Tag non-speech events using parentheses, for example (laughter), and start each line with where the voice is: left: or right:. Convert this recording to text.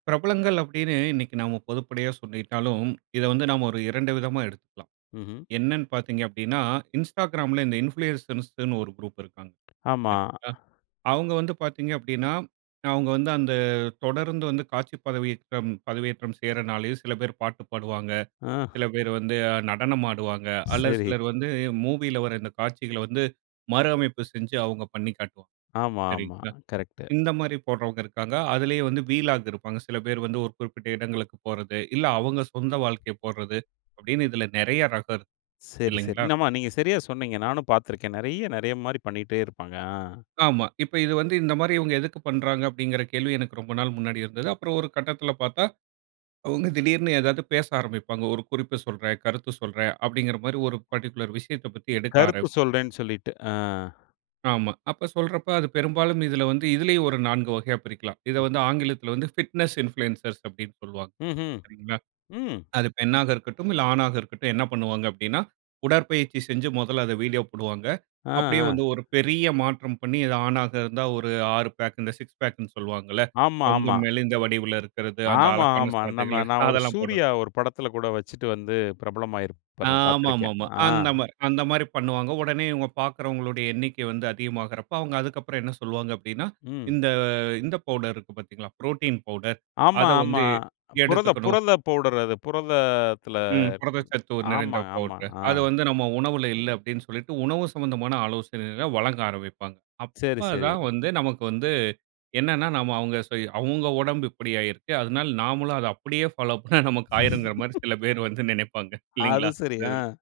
right: பிரபலங்கள் அப்டின்னு இன்னைக்கு நம்ம பொதுப்படையா சொல்லிட்டாலும் இத வந்து நம்ம ஒரு 2 விதமா எடுத்துக்கலாம்.
left: ம்ஹ்ம்.
right: என்னன்னு பாத்திங்க அப்டினா, Instagramல இந்த இன்ஃப்ளூயசர்ஸ்ன்னு ஒரு குரூப் இருக்காங்க
left: ஆமா.
right: சரிங்களா. அவங்க வந்து பாத்திங்க அப்டின்னா அவங்க வந்து அந்த தொடர்ந்து வந்து காட்சி பதவியேற்றம் பதவியேற்றம் செய்றனாலயும் சில பேர் பாட்டு பாடுவாங்க,
left: அ.
right: சில பேர் வந்து நடனம் ஆடுவாங்க, அல்லது
left: சரி.
right: சிலர் வந்து மூவியில வர இந்த காட்சிகள்ல வந்து மறு அமைப்பு செஞ்சு அவங்க பண்ணிக்காட்டு.
left: ஆமா, ஆமா.
right: சரிங்களா
left: கரெக்ட்.
right: இந்த மாரி போடறவங்க இருக்காங்க. அதிலேயே வந்து வீலாகு இருப்பாங்க. சில பேர் வந்து ஒரு குறிப்பிட்ட இடங்களுக்கு போறது, இல்ல அவங்க சொந்த வாழ்க்கை போடறது, அப்படின்னு இதுல நெறைய ரகம் இருக்கு
left: சரி. சரி.
right: இல்லைங்களா?
left: இன்னம்மா நீங்க சரியா சொன்னீங்க நானும் பாத்து இருக்கன் நெறைய நெறைய மாரி பண்ணிட்டே இருப்பாங்க. அ.
right: ஆமா. இப்ப இது வந்து இந்த மாரி இவங்க எதுக்கு பண்றாங்க அப்படிங்கிற கேள்வி எனக்கு ரொம்ப நாள் முன்னாடி இருந்தது. அப்புறம் ஒரு கட்டத்துல பாத்தா அவங்க திடீர்னு ஏதாது பேச ஆரம்பிப்பாங்க. ஒரு குறிப்பு சொல்றன், கருத்து சொல்றன் அப்டிங்கிற மாரி ஒரு பர்ட்டிகுலர் விஷயத்த பத்தி எடுக்க
left: கருத்து
right: ஆரம்பிப்பாங்க.
left: சொல்றன் சொல்லிட்டு ஆ.
right: ஆமா. அப்ப சொல்ற அப்ப அது பெரும்பாலும் இதுல வந்து இதுலயும் ஒரு 4 வகையா பிரிக்கலாம். இத வந்து ஆங்கிலத்துல வந்து பிட்னஸ் இன்ஃப்ளூயன்சர்ஸ் அப்டின்னு சொல்லுவாங்க.
left: ம்ஹ்ம்.
right: சரிங்களா,
left: ம்.
right: அது பெண்ணாக இருக்கட்டும் இல்ல, ஆணாக இருக்கட்டும் என்ன பண்ணுவாங்க அப்டின்னா, உடற்பயிற்ச்சி செஞ்சு மொதல அத வீடியோ போடுவாங்க.
left: அ.
right: அப்படியே வந்து
left: அ.
right: ஒரு பெரிய மாற்றம் பண்ணி இது ஆணாக இருந்தா ஒரு 6 பேக் இந்த 6 பேக்னு சொல்வாங்கல்ல
left: ஆமா
right: ரொம்ப
left: ஆமா.
right: மெலிந்த வடிவுல இருக்கிறது அந்த
left: ஆமா,
right: அழகான
left: ஆமா. நம்ம
right: சதைகள்
left: நான் ஒரு
right: அதெல்லாம் போடுறது
left: சூர்யா ஒரு படத்துல கூட வச்சுட்டு வந்து பிரபலமாயிருப்பார். நான் பாத்திருக்கன்.
right: ஆமாமாமா.
left: அ.
right: அந்த மாரி அந்த மாதிரி பண்ணுவாங்க. ஒடனே இவங்க பாக்கறவங்களுடைய எண்ணிக்கை வந்து அதிகமாகுற அப்ப அவங்க அதுக்கப்புறம் என்ன சொல்வாங்க அப்டினா,
left: ம்.
right: இந்த இந்த பவுடருக்கு பாத்தீங்களா புரோட்டீன் பவுடர்
left: ஆமா.
right: அத
left: ஆமா.
right: வந்து
left: புரத
right: எடுத்துக்கணும்.
left: புரத பவுடர் அது. புரதத்துல
right: ம். புரதச்சத்து நிறைந்த
left: ஆமா ஆமா
right: பவுடர்
left: ஆ.
right: அத வந்து நம்ம உணவுல இல்ல அப்டின்னு சொல்லிட்டு உணவு சம்பந்தமான ஆலோசனைகளை வழங்க ஆரம்பிப்பாங்க.
left: சரி
right: அப்ப
left: சரி.
right: தான் வந்து நமக்கு வந்து என்னென்னா நம்ம அவங்க அவங்க (unintelligible) ஒடம்பு இப்படி ஆயிருக்கு அதனால நாமளும் அத அப்படியே ஃபாலோ பண்ணா நமக்கு ஆயிருங்குற
left: (laughs)
right: மாரி சில பேர் வந்து நினைப்பாங்க
left: அது
right: இல்லைங்களா?
left: சரி
right: இந்த
left: அ.
right: இதுல